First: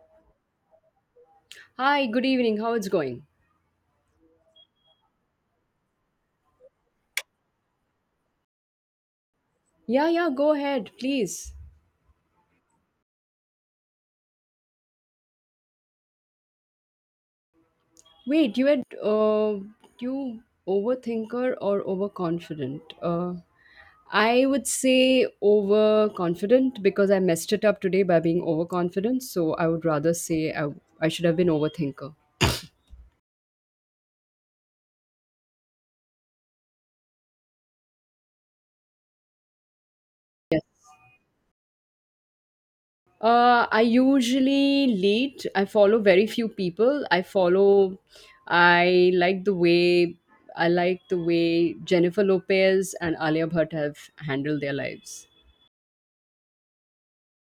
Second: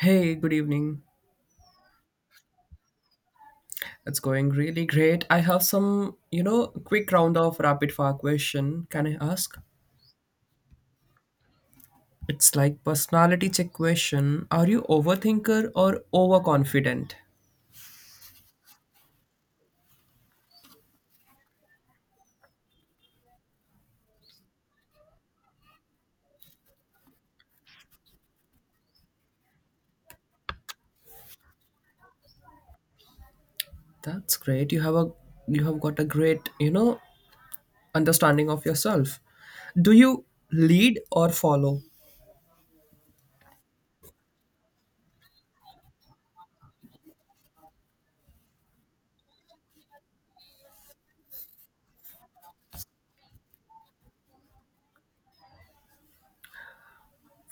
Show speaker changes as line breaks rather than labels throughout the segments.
Hey, good evening.
Hi, good evening. How it's going?
It's going really great. I have some, you know, quick round of rapid fire question. Can I ask?
Yeah, yeah, go ahead, please.
It's like personality check question. Are you overthinker or overconfident?
Wait, you overthinker or overconfident? I would say overconfident because I messed it up today by being overconfident. So I would rather say I should have been overthinker.
That's great. You have got a great, you know, understanding of yourself. Do you lead or follow?
I usually lead. I follow very few people. I follow. I like the way I like the way Jennifer Lopez and Alia Bhatt have handled their lives.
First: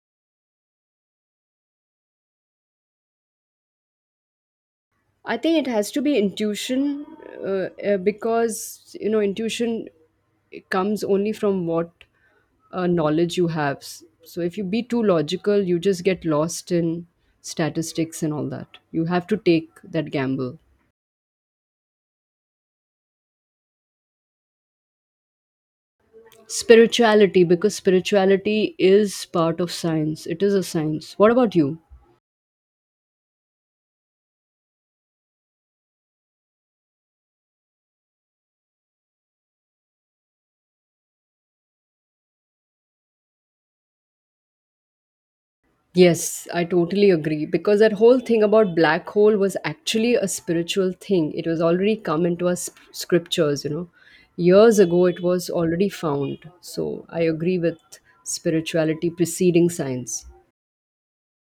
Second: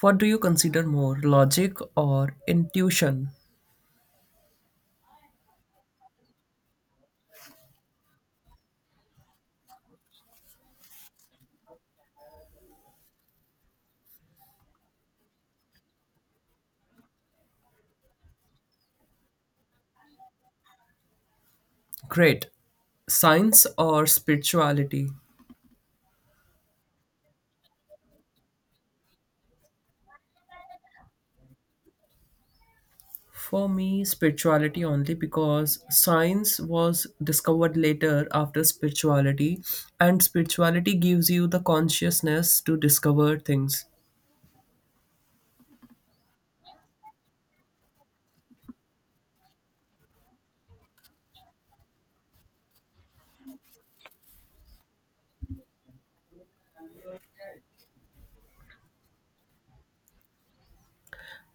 What do you consider more, logic or intuition?
I think it has to be intuition, because you know intuition comes only from what knowledge you have. So if you be too logical, you just get lost in statistics and all that. You have to take that gamble.
Great. Science or spirituality?
Spirituality, because spirituality is part of science. It is a science. What about you?
For me, spirituality only because science was discovered later after spirituality, and spirituality gives you the consciousness to discover things.
Yes, I totally agree. Because that whole thing about black hole was actually a spiritual thing. It was already come into our scriptures. Years ago, it was already found. So I agree with spirituality preceding science.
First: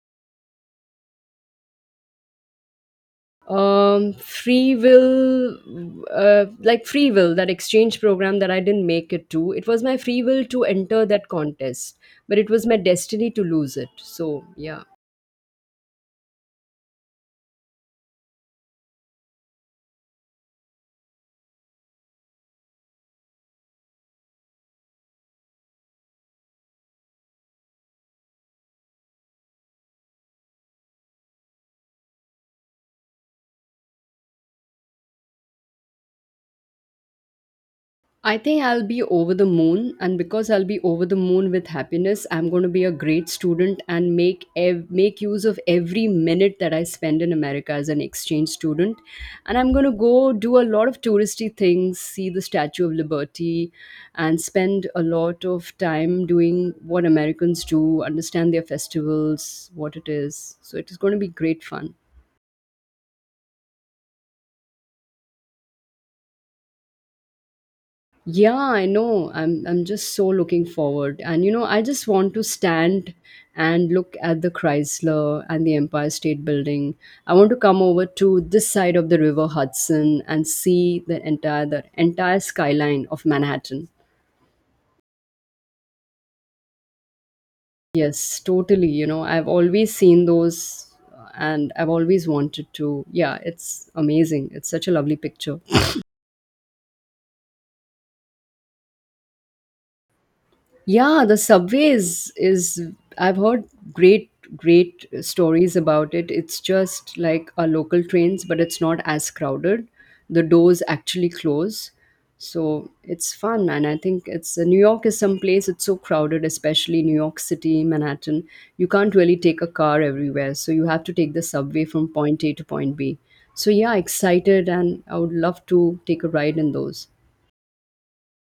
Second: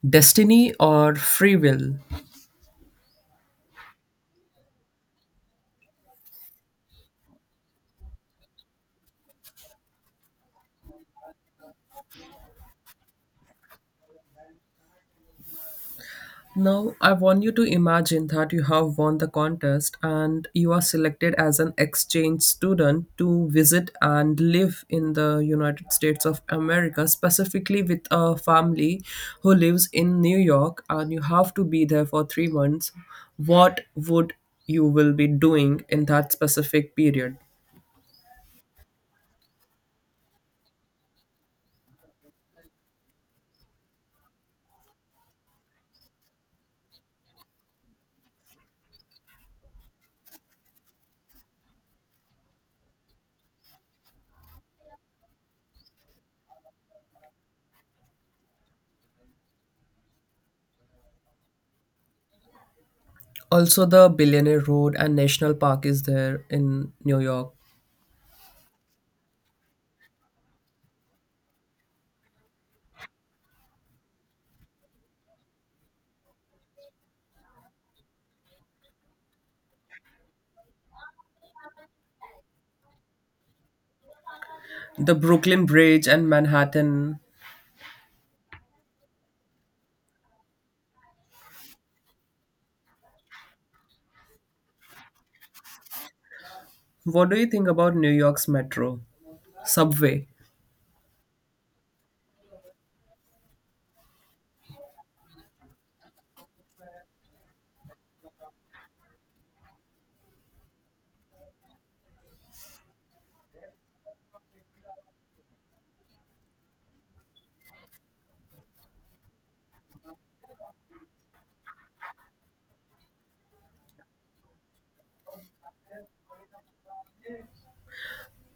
Destiny or free will?
Free will. Like, free will, that exchange program that I didn't make it to, it was my free will to enter that contest, but it was my destiny to lose it, so yeah.
Now, I want you to imagine that you have won the contest and you are selected as an exchange student to visit and live in the United States of America, specifically with a family who lives in New York, and you have to be there for 3 months. What would You will be doing in that specific period?
I think I'll be over the moon, and because I'll be over the moon with happiness, I'm going to be a great student and make use of every minute that I spend in America as an exchange student. And I'm going to go do a lot of touristy things, see the Statue of Liberty, and spend a lot of time doing what Americans do, understand their festivals, what it is. So it is going to be great fun.
Also, the Billionaire Road and National Park is there in New York.
Yeah, I know. I'm just so looking forward. And you know, I just want to stand and look at the Chrysler and the Empire State Building. I want to come over to this side of the River Hudson and see the entire skyline of Manhattan.
The Brooklyn Bridge and Manhattan.
Yes, totally. You know, I've always seen those and I've always wanted to. Yeah, it's amazing. It's such a lovely picture.
What do you think about New York's metro? Subway.
Yeah, the subways is, I've heard, great great stories about it. It's just like our local trains, but it's not as crowded. The doors actually close. So it's fun and I think it's New York is some place, it's so crowded, especially New York City, Manhattan. You can't really take a car everywhere. So you have to take the subway from point A to point B. So yeah, excited and I would love to take a ride in those.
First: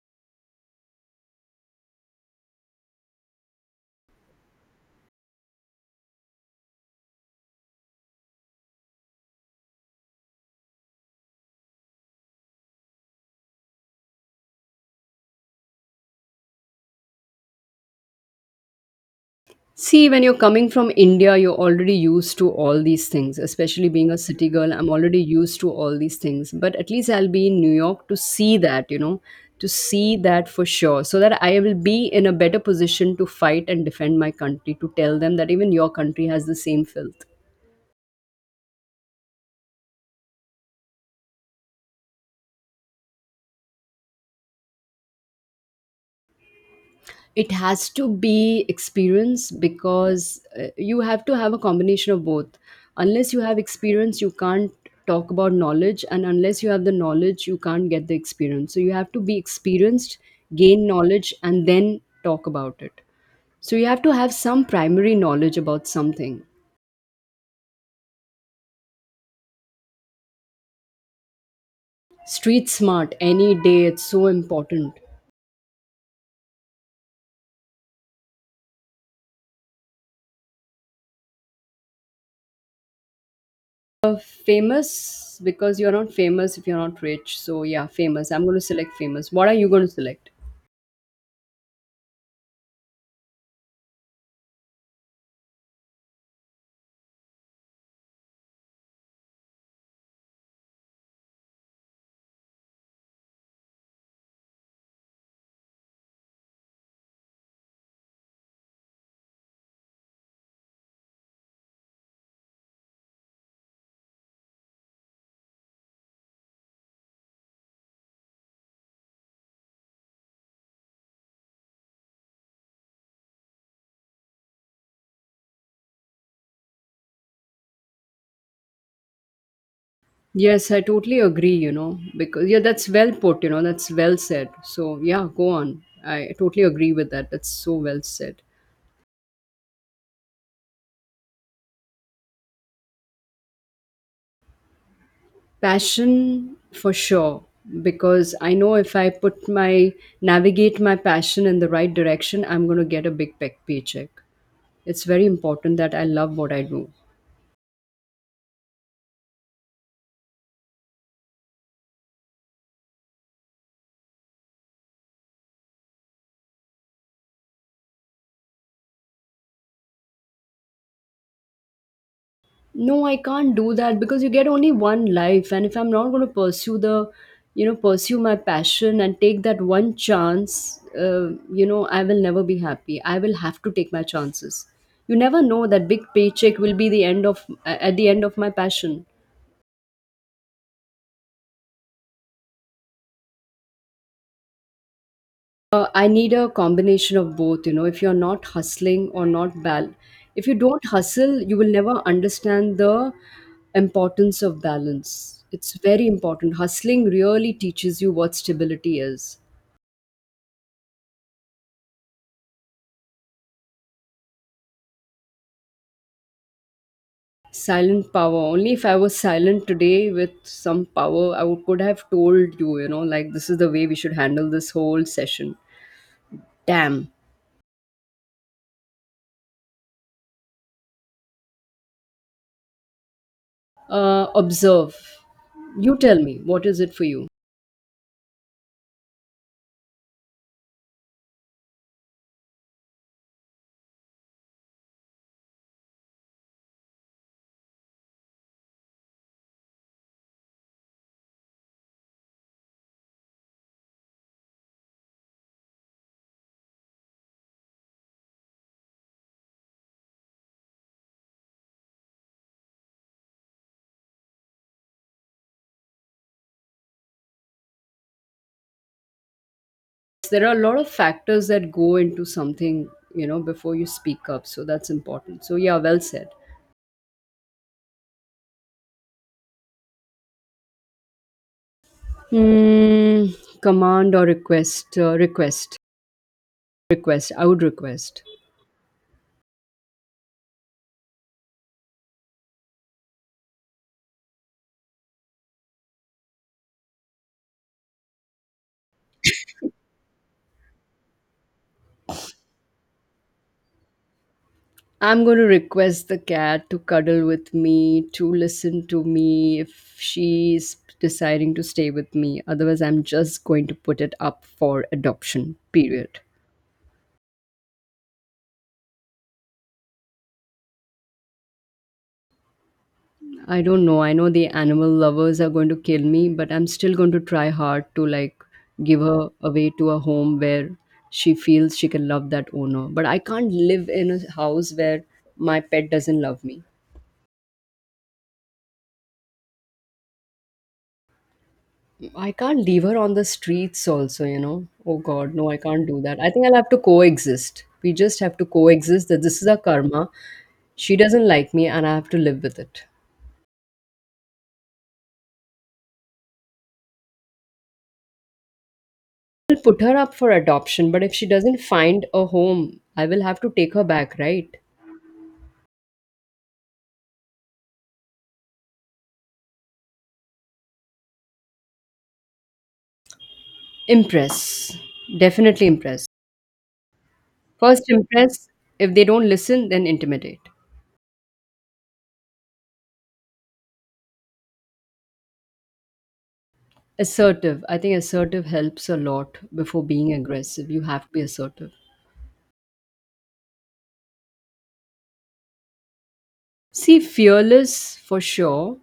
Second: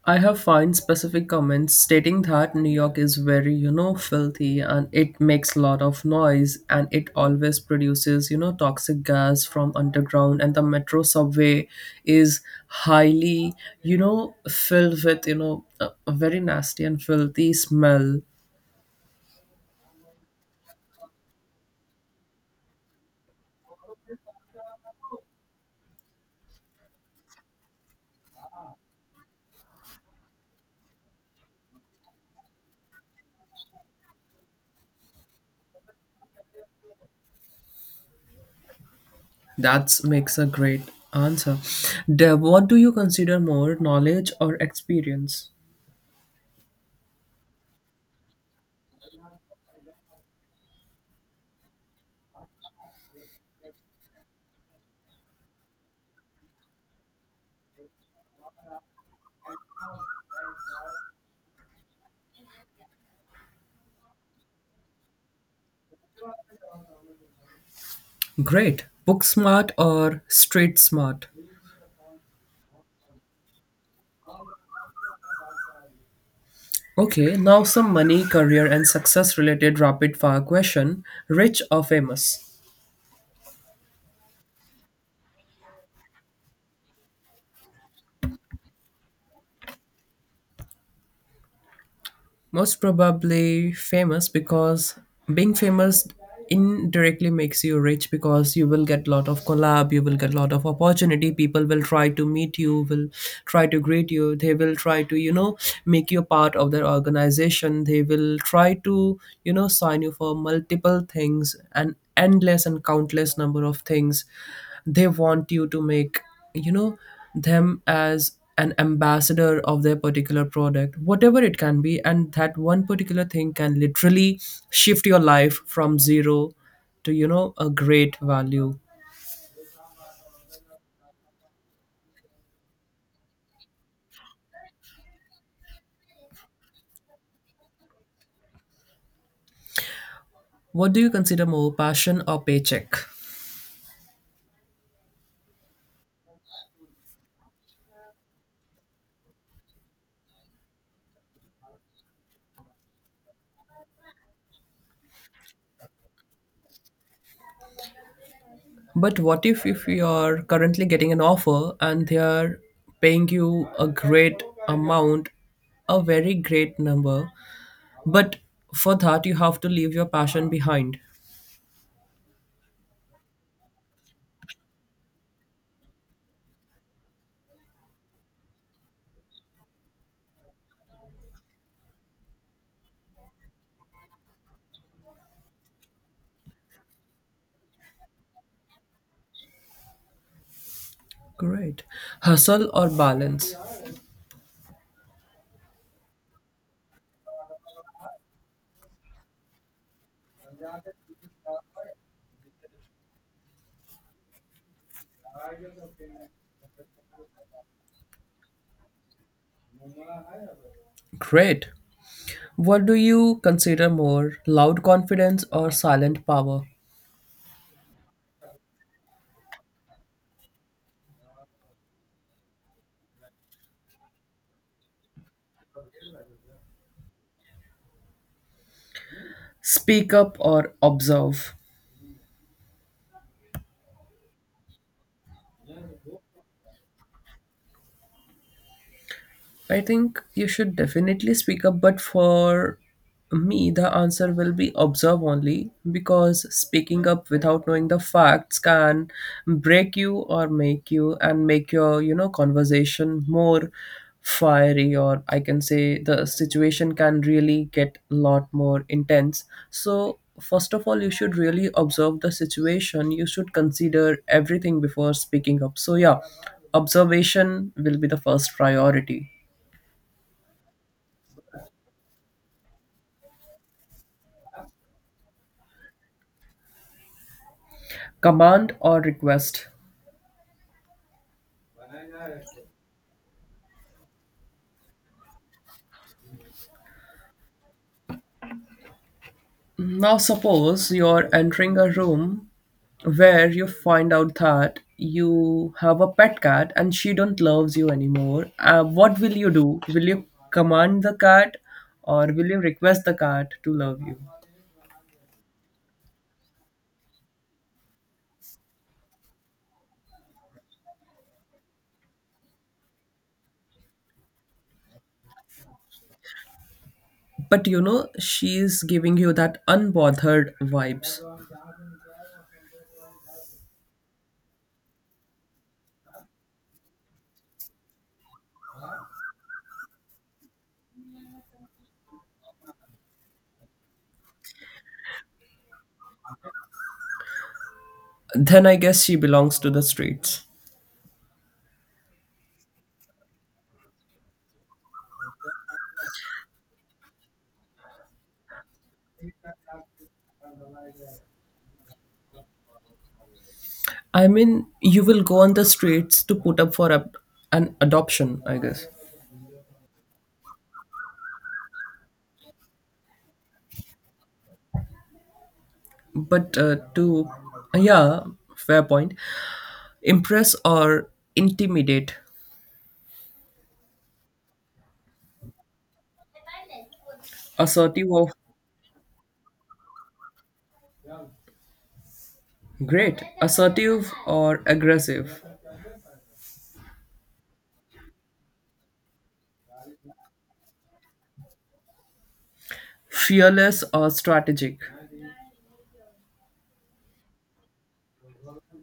I have found specific comments stating that New York is very, filthy and it makes a lot of noise and it always produces, toxic gas from underground and the metro subway is highly, filled with, a very nasty and filthy smell.
See, when you're coming from India, you're already used to all these things, especially being a city girl. I'm already used to all these things, but at least I'll be in New York to see that, you know, to see that for sure, so that I will be in a better position to fight and defend my country, to tell them that even your country has the same filth.
That makes a great answer. Deb, what do you consider more, knowledge or experience?
It has to be experience because you have to have a combination of both. Unless you have experience, you can't talk about knowledge, and unless you have the knowledge, you can't get the experience, so you have to be experienced, gain knowledge, and then talk about it. So you have to have some primary knowledge about something.
Great. Book smart or street smart?
Street smart any day, it's so important.
Okay, now some money, career, and success related rapid fire question. Rich or famous?
Famous, because you're not famous if you're not rich, so yeah, famous, I'm going to select famous. What are you going to select?
Most probably famous because being famous indirectly makes you rich because you will get lot of collab, you will get lot of opportunity. People will try to meet you, will try to greet you. They will try to, make you a part of their organization. They will try to, sign you for multiple things and endless and countless number of things they want you to make, you know them as an ambassador of their particular product, whatever it can be. And that one particular thing can literally shift your life from zero to, a great value.
Yes, I totally agree, you know, because yeah, that's well put, you know, that's well said. So, yeah, go on. I totally agree with that. That's so well said.
What do you consider more, passion or paycheck?
Passion for sure, because I know if I put my, navigate my passion in the right direction, I'm going to get a big paycheck. It's very important that I love what I do.
But what if you're currently getting an offer and they are paying you a great amount, a very great number, but for that you have to leave your passion behind.
No, I can't do that because you get only one life, and if I'm not going to pursue the, you know, pursue my passion and take that one chance, I will never be happy. I will have to take my chances. You never know that big paycheck will be the end of, at the end of my passion.
Great. Hustle or balance?
I need a combination of both. You know, if you're not hustling or not bal, if you don't hustle, you will never understand the importance of balance. It's very important. Hustling really teaches you what stability is.
Great. What do you consider more, loud confidence or silent power?
Silent power. Only if I was silent today with some power, I would, could have told you, you know, like this is the way we should handle this whole session. Damn.
Speak up or observe?
Observe. You tell me, what is it for you?
I think you should definitely speak up, but for me, the answer will be observe only because speaking up without knowing the facts can break you or make you and make your conversation more fiery, or I can say the situation can really get a lot more intense. So, first of all, you should really observe the situation. You should consider everything before speaking up. So, yeah, observation will be the first priority.
There are a lot of factors that go into something, you know, before you speak up, so that's important, so yeah, well said.
Command or request.
Hmm, command or request, I would request.
Now, suppose you're entering a room where you find out that you have a pet cat and she don't loves you anymore. What will you do? Will you command the cat or will you request the cat to love you?
I'm going to request the cat to cuddle with me, to listen to me, if she's deciding to stay with me, otherwise I'm just going to put it up for adoption, period.
But she's giving you that unbothered vibes.
I don't know. I know the animal lovers are going to kill me, but I'm still going to try hard to like give her away to a home where she feels she can love that owner. But I can't live in a house where my pet doesn't love me.
Then I guess she belongs to the streets.
I can't leave her on the streets also, you know. Oh god, no, I can't do that. I think I'll have to coexist. We just have to coexist, that this is our karma. She doesn't like me and I have to live with it.
I mean, you will go on the streets to put up for a, an adoption, I guess.
I'll put her up for adoption, but if she doesn't find a home, I will have to take her back, right?
But to, yeah. Fair point. Impress or intimidate?
Impress. Definitely impress. First,
Assertive or...
impress. If they don't listen, then intimidate.
Great. Assertive or aggressive?
Assertive. I think assertive helps a lot before being aggressive. You have to be assertive.
Fearless or strategic?
See, fearless for sure.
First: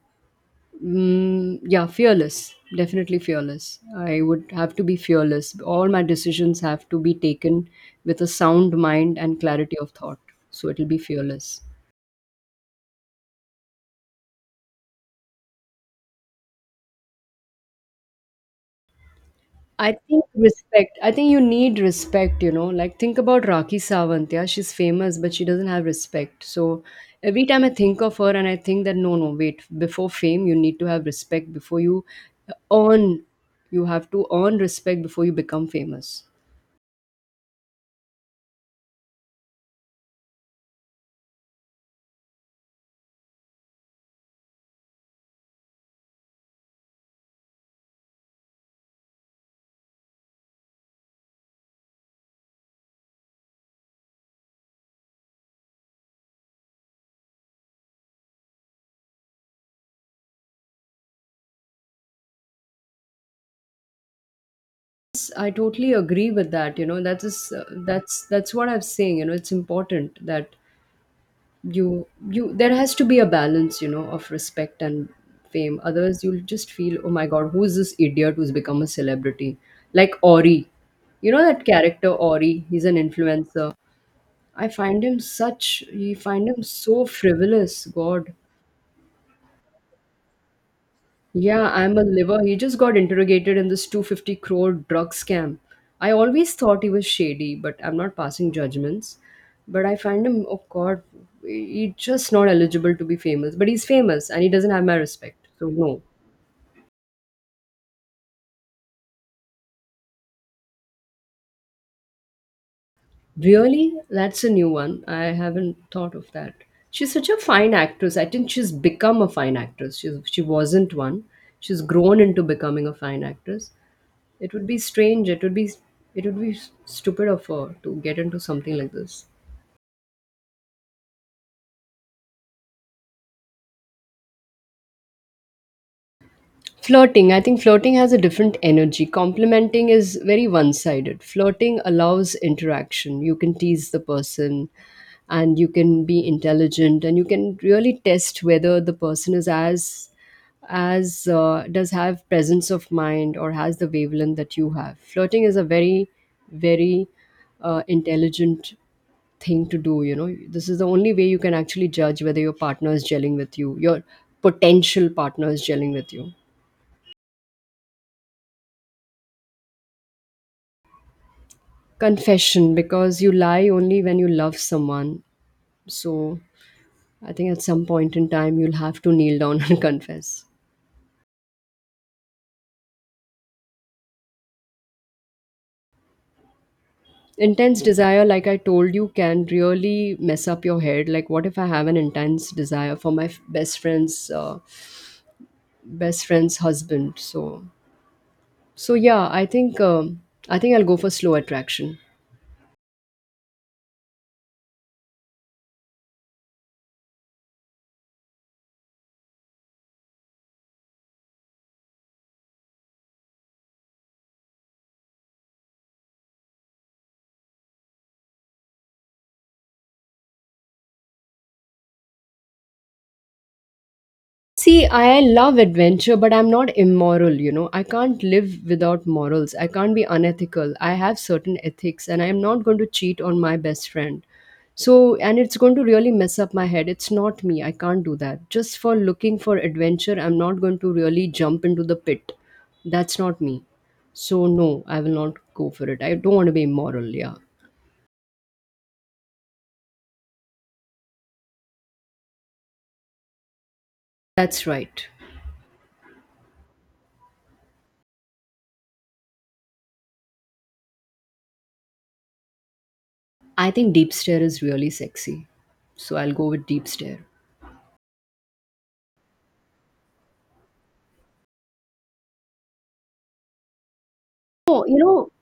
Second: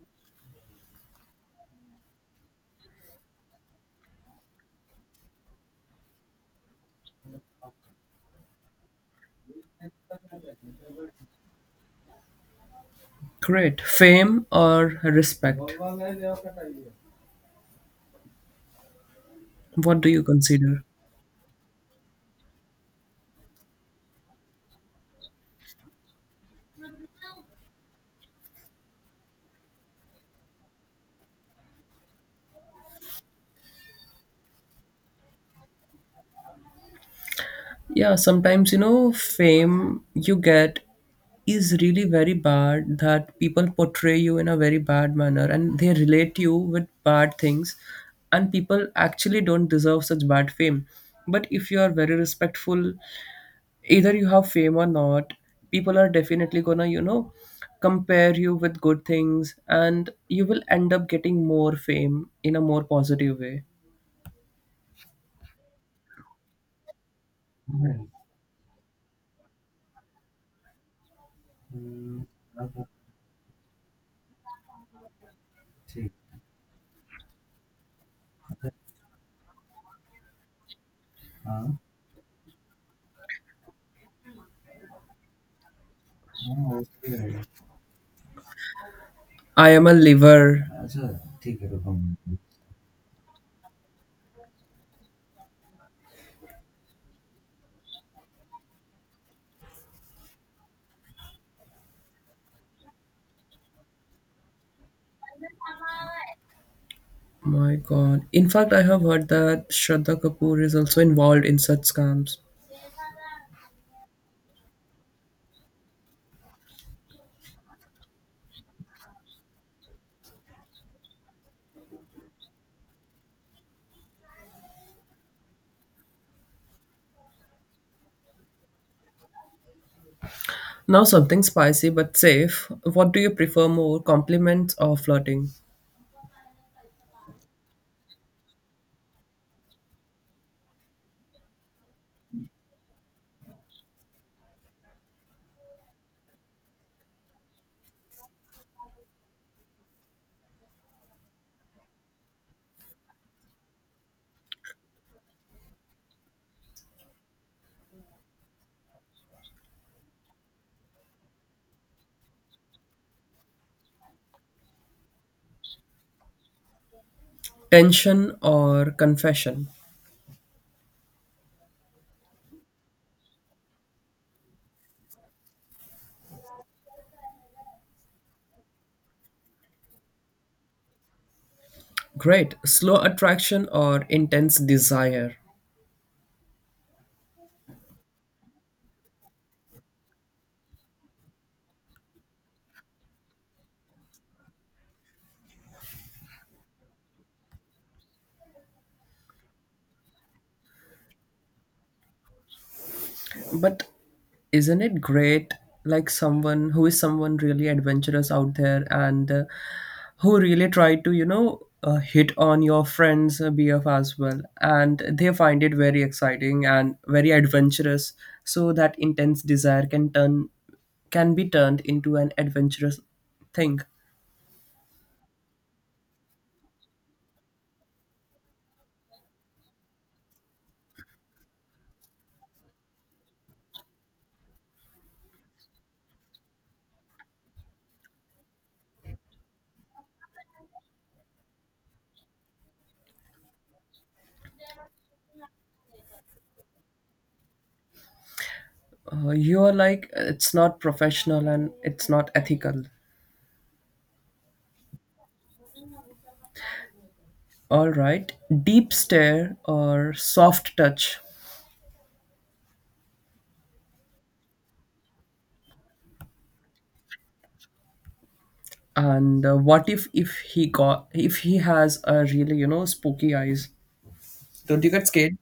Mm, yeah, fearless. Definitely fearless. I would have to be fearless. All my decisions have to be taken with a sound mind and clarity of thought. So it'll be fearless.
Great. Fame or respect?
I
What do you
think
consider?
respect. I think you need respect, you know. Like think about Rakhi Sawant, yeah, she's famous, but she doesn't have respect. So every time I think of her and I think that no, no, wait, before fame you need to have respect, before you earn, you have to earn respect before you become famous.
Yeah, sometimes, fame you get is really very bad that people portray you in a very bad manner and they relate you with bad things, and people actually don't deserve such bad fame. But if you are very respectful, either you have fame or not, people are definitely gonna compare you with good things and you will end up getting more fame in a more positive way.
Yes, I totally agree with that, you know. That is that's what I'm saying, you know. It's important that you there has to be a balance, you know, of respect and fame, otherwise you'll just feel oh my god, who's this idiot who's become a celebrity, like Ori. You know that character Ori, he's an influencer. I find him such he find him so frivolous, god.
I am a liver.
Yeah, I'm a liver. He just got interrogated in this 250 crore drug scam. I always thought he was shady, but I'm not passing judgments. But I find him, oh God, he's just not eligible to be famous. But he's famous and he doesn't have my respect. So, no.
My God. In fact, I have heard that Shraddha Kapoor is also involved in such scams.
Really? That's a new one. I haven't thought of that. She's such a fine actress. I think she's become a fine actress. She wasn't one. She's grown into becoming a fine actress. It would be strange. It would be stupid of her to get into something like this.
Now, something spicy but safe. What do you prefer more, compliments or flirting?
Flirting. I think flirting has a different energy. Complimenting is very one-sided. Flirting allows interaction. You can tease the person and you can be intelligent and you can really test whether the person is as does have presence of mind or has the wavelength that you have. Flirting is a very, very intelligent thing to do, you know, this is the only way you can actually judge whether your partner is gelling with you, your potential partner is gelling with you.
Tension or confession?
Confession, because you lie only when you love someone, so I think at some point in time you'll have to kneel down and confess.
Great. Slow attraction or intense desire?
Intense desire, like I told you can really mess up your head, like what if I have an intense desire for my best friend's husband, so yeah, i think I'll go for slow attraction.
But isn't it great, like someone who is someone really adventurous out there and who really try to hit on your friend's BF as well? And they find it very exciting and very adventurous. So that intense desire can be turned into an adventurous thing.
See, I love adventure, but I'm not immoral, you know. I can't live without morals. I can't be unethical. I have certain ethics, and I'm not going to cheat on my best friend. So, and it's going to really mess up my head. It's not me. I can't do that. Just for looking for adventure, I'm not going to really jump into the pit. That's not me. So, no, I will not go for it. I don't want to be immoral. Yeah,
You're like, it's not professional and it's not ethical.
that's right.
All right. Deep stare or soft touch.
I think deep stare is really sexy. So, I'll go with deep stare.
And what if he got if he has a really spooky eyes, don't
Oh,
you
you
get
know,
scared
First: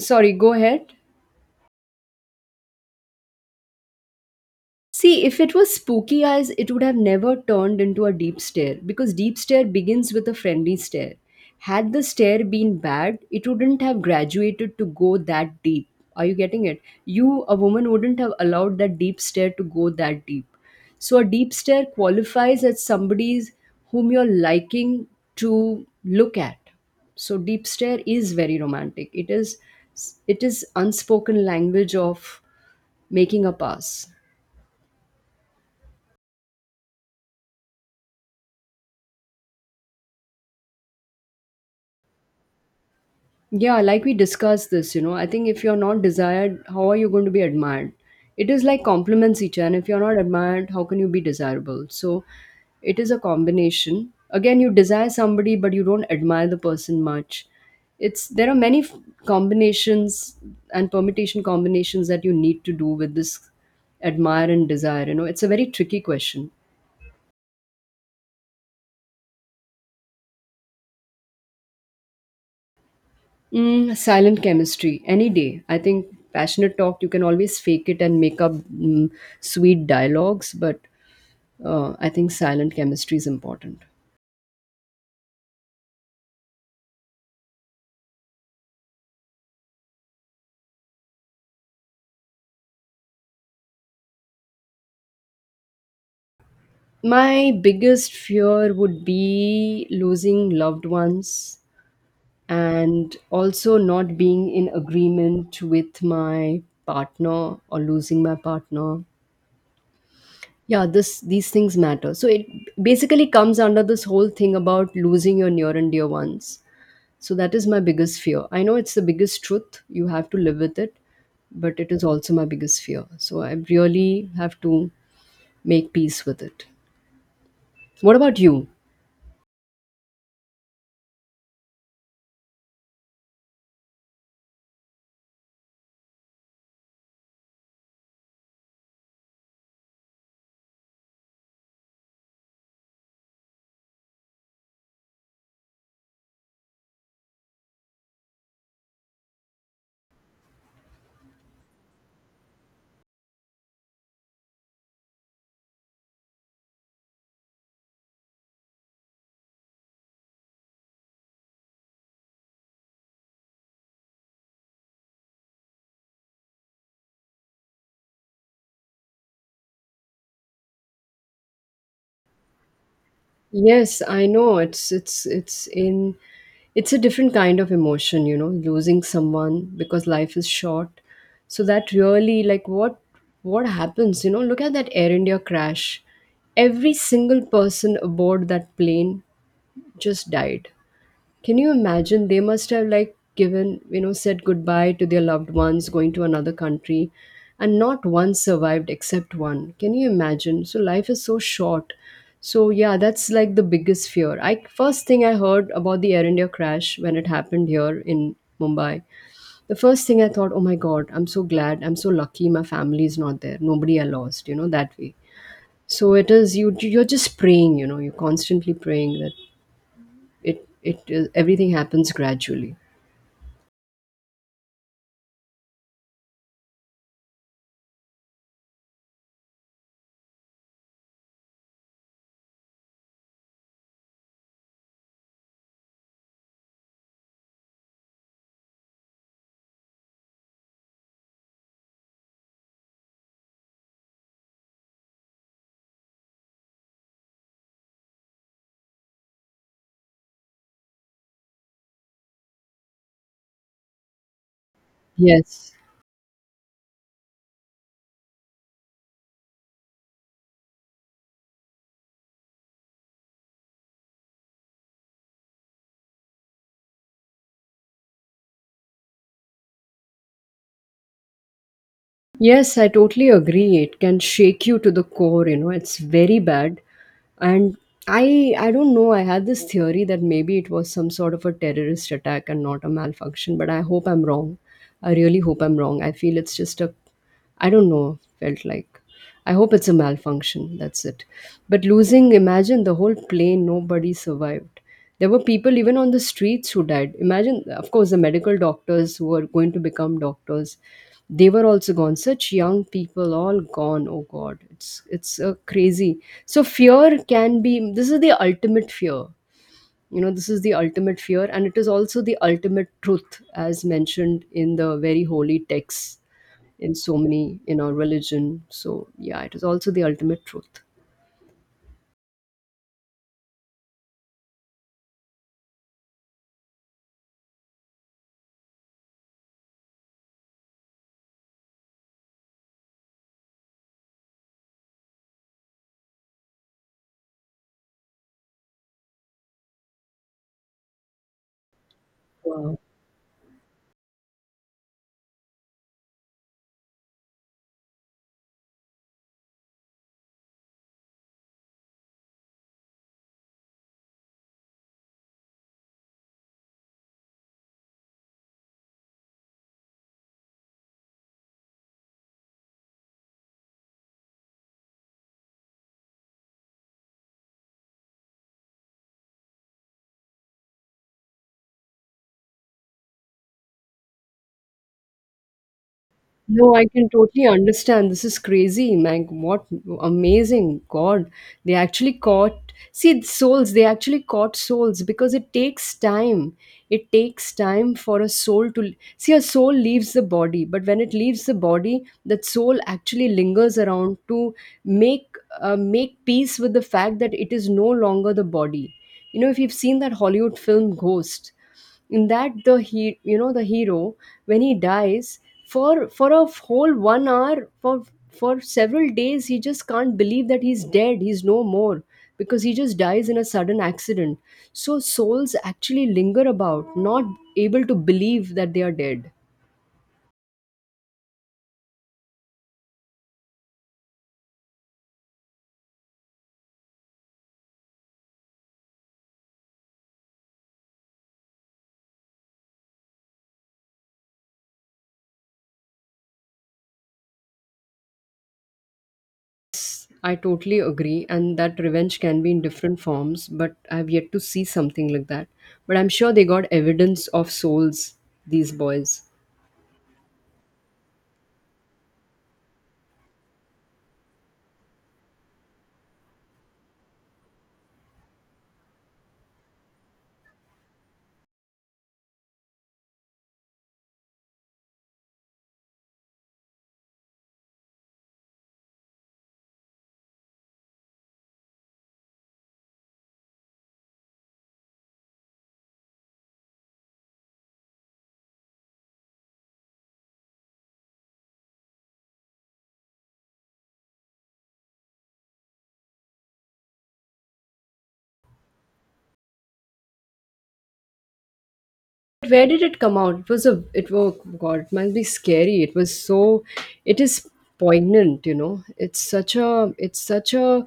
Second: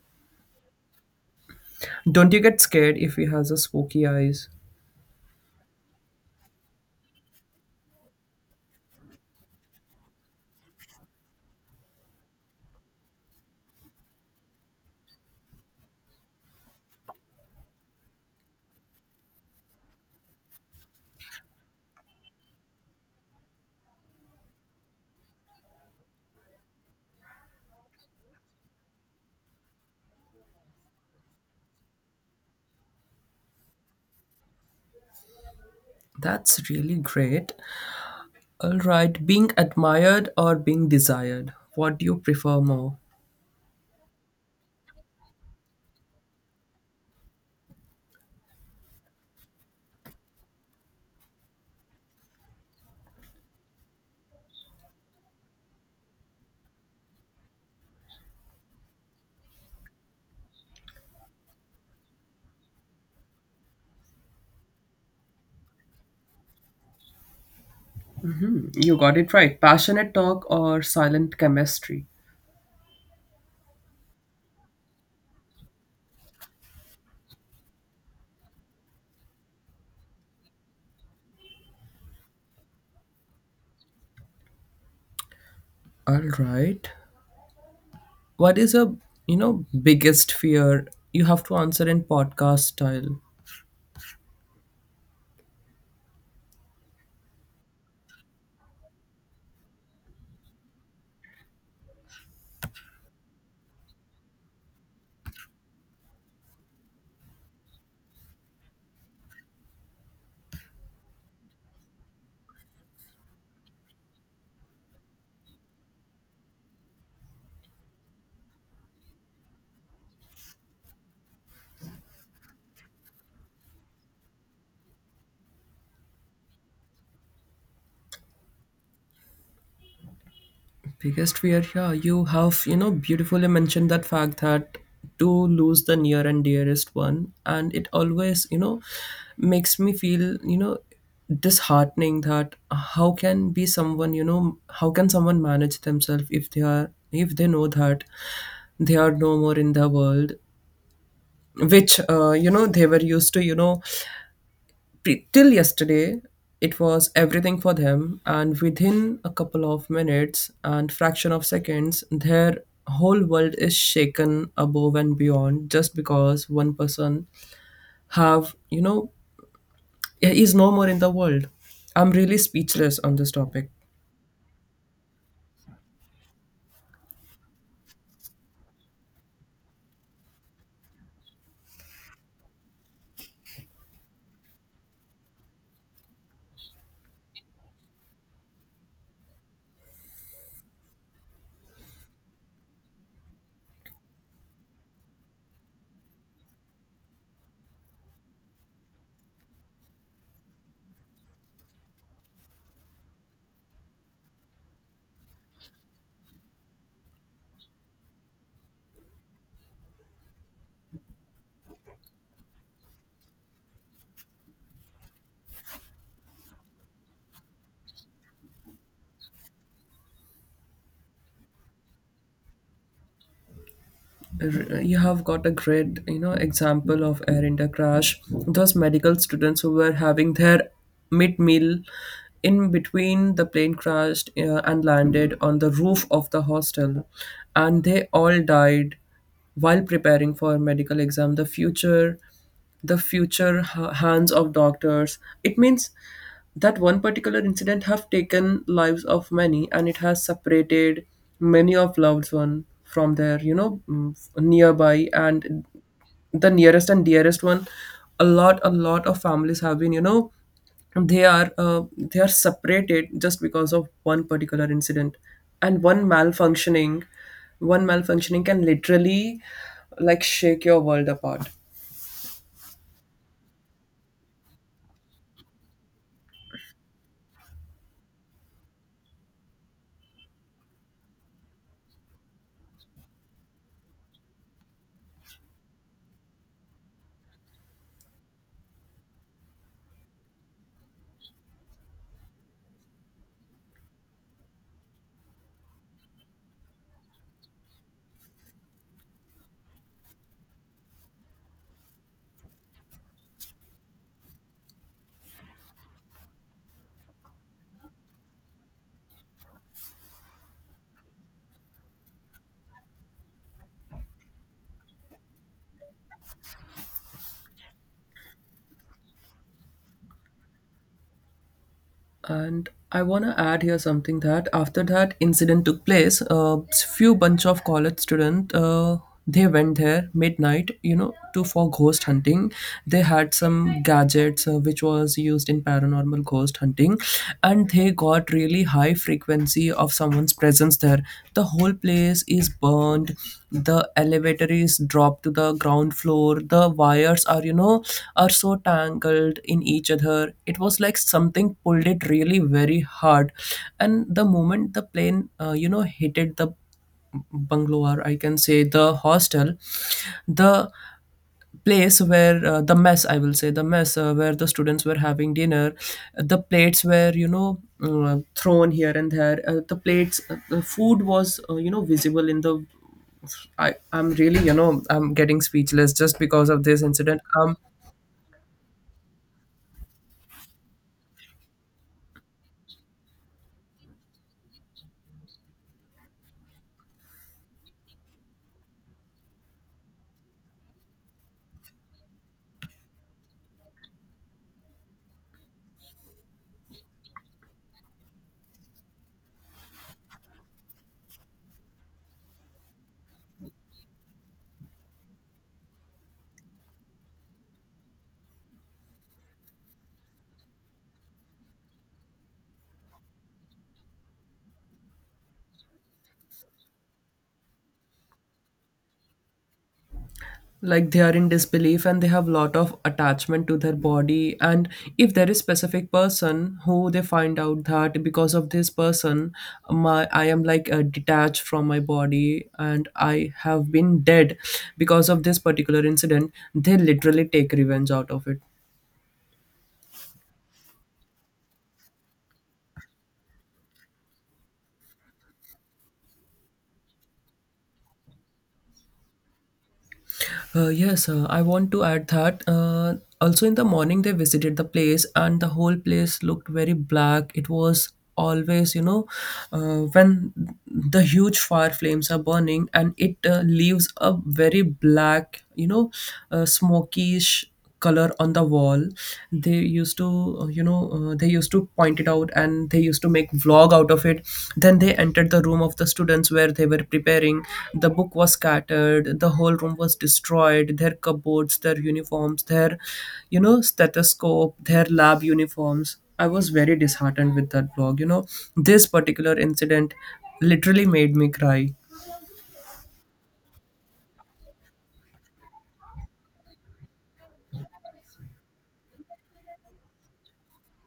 sorry, go ahead.
don't you get scared if he has a spooky eyes?
See, if it was spooky eyes, it would have never turned into a deep stare because deep stare begins with a friendly stare. Had the stare been bad, it wouldn't have graduated to go that deep. Are you getting it? You, a woman, wouldn't have allowed that deep stare to go that deep. So a deep stare qualifies as somebody's whom you're liking to look at. So deep stare is very romantic. It is unspoken language of making a pass.
That's really great. All right, being admired or being desired, what do you prefer more?
Yeah, like we discussed this, you know, I think if you're not desired, how are you going to be admired? It is like compliments each other. And if you're not admired, how can you be desirable? So it is a combination. Again, you desire somebody, but you don't admire the person much. It's there are many combinations and permutation combinations that you need to do with this admire and desire. You know, it's a very tricky question.
You got it right. Passionate talk or silent chemistry.
Mm, silent chemistry, any day. I think passionate talk, you can always fake it and make up sweet dialogues, but I think silent chemistry is important.
All right, what is a, biggest fear? You have to answer in podcast style.
My biggest fear would be losing loved ones and also not being in agreement with my partner or losing my partner. Yeah, this these things matter. So it basically comes under this whole thing about losing your near and dear ones. So that is my biggest fear. I know it's the biggest truth. You have to live with it, but it is also my biggest fear. So I really have to make peace with it. What about you?
Biggest fear, yeah, you have beautifully mentioned that fact, that to lose the near and dearest one. And it always, makes me feel, disheartening, that how can be someone, how can someone manage themselves if if they know that they are no more in the world, which, they were used to till yesterday it was everything for them, and within a couple of minutes and fraction of seconds their whole world is shaken above and beyond just because one person have, is no more in the world. I'm really speechless on this topic.
Yes, I know it's a different kind of emotion, you know, losing someone because life is short. So that really like what happens, you know, look at that Air India crash. Every single person aboard that plane just died. Can you imagine? They must have like given, you know, said goodbye to their loved ones going to another country and not one survived except one. Can you imagine? So life is so short. So yeah, that's like the biggest fear. I first thing I heard about the Air India crash when it happened here in Mumbai. The first thing I thought, oh my God, I'm so glad. I'm so lucky my family is not there. Nobody I lost, you know, that way. So it is you're just praying, you know, you're constantly praying that it it is everything happens gradually.
You have got a great, example of Air India crash. Those medical students who were having their mid meal in between, the plane crashed, and landed on the roof of the hostel, and they all died while preparing for medical exam. The future, hands of doctors, it means. That one particular incident have taken lives of many, and it has separated many of loved one from their, nearby and
Yes.
the nearest and dearest one. A lot of families have been, they are separated just because of one particular incident. And one malfunctioning can literally, like, shake your world apart.
Yes, I totally agree. It can shake you to the core, you know. It's very bad. And I don't know, I had this theory that maybe it was some sort of a terrorist attack and not a malfunction, but I hope I'm wrong. I really hope I'm wrong. I feel it's just a I don't know, felt like. I hope it's a malfunction, that's it. But losing, imagine the whole plane, nobody survived. There were people even on the streets who died. Imagine, of course, the medical doctors who are going to become doctors. They were also gone. Such young people, all gone. Oh God, it's crazy. So fear can be. This is the ultimate fear. You know, this is the ultimate fear, and it is also the ultimate truth, as mentioned in the very holy texts in so many in our religion. So yeah, it is also the ultimate truth.
And I want to add here something that after that incident took place, a few bunch of college students, they went there midnight, you know, to for ghost hunting. They had some gadgets, which was used in paranormal ghost hunting, and they got really high frequency of someone's presence there. The whole place is
Wow.
burned. The elevator is dropped to the ground floor. The wires are are so tangled in each other, it was like something pulled it really very hard. And the moment the plane hit it, the bungalow, or I can say the hostel, the place where the mess, I will say the mess, where the students were having dinner, the plates were, thrown here and there, the plates, the food was, visible in the I I'm really you know I'm getting speechless just because of
No,
this
I can
incident
totally
um
understand. This is crazy, Meg. What amazing God. They actually caught, see, souls, they actually caught souls because it takes time. It takes time for a soul to, see, a soul leaves the body, but when it leaves the body, that soul actually lingers around to make make peace with the fact that it is no longer the body. You know, if you've seen that Hollywood film Ghost, in that the he you know the hero when he dies for a whole 1 hour for several days, he just can't believe that he's dead, he's no more because he just dies in a sudden accident. So souls actually linger about not able to believe that they are dead.
Like, they are in disbelief and they have lot of attachment to their body, and if there is specific person who they find out that, because of this person, my I am like, detached from my body and I have been dead because of this particular incident, they literally take revenge out of it.
I totally agree, and that revenge can be in different forms, but I've yet to see something like that, but I'm sure they got evidence of souls, these boys.
Yes, I want to add that. Also, in the morning, they visited the place, and the whole place looked very black. It was always, when the huge fire flames are burning, and it leaves a very black, smokish color on the wall. they used to they used to point it out, and they used to make vlog out of it. Then they entered the room of the students where they were preparing, the book was scattered, the whole room was destroyed, their cupboards, their uniforms, their, stethoscope, their lab uniforms. I was very disheartened with that vlog. This particular incident literally made me cry.
But where did it come out? It was God, it must be scary. It was so it is poignant, you know. It's such a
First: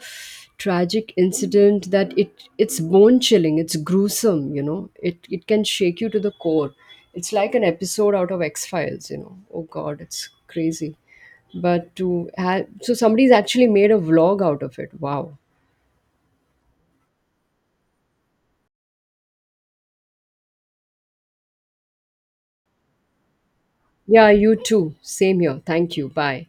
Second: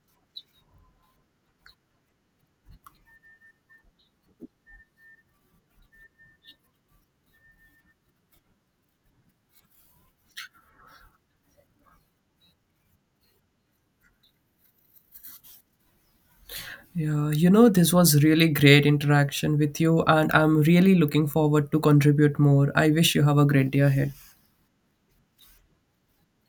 tragic incident that it's bone chilling, it's gruesome, you know. It can shake you to the core. It's like an episode out of X Files, you know. Oh God, it's crazy. But to have so somebody's actually made a vlog out of it. Wow.
Yeah, this was really great interaction with you, and I'm really looking forward to contribute more. I wish you have a great day ahead.
Yeah, you too. Same here. Thank you. Bye.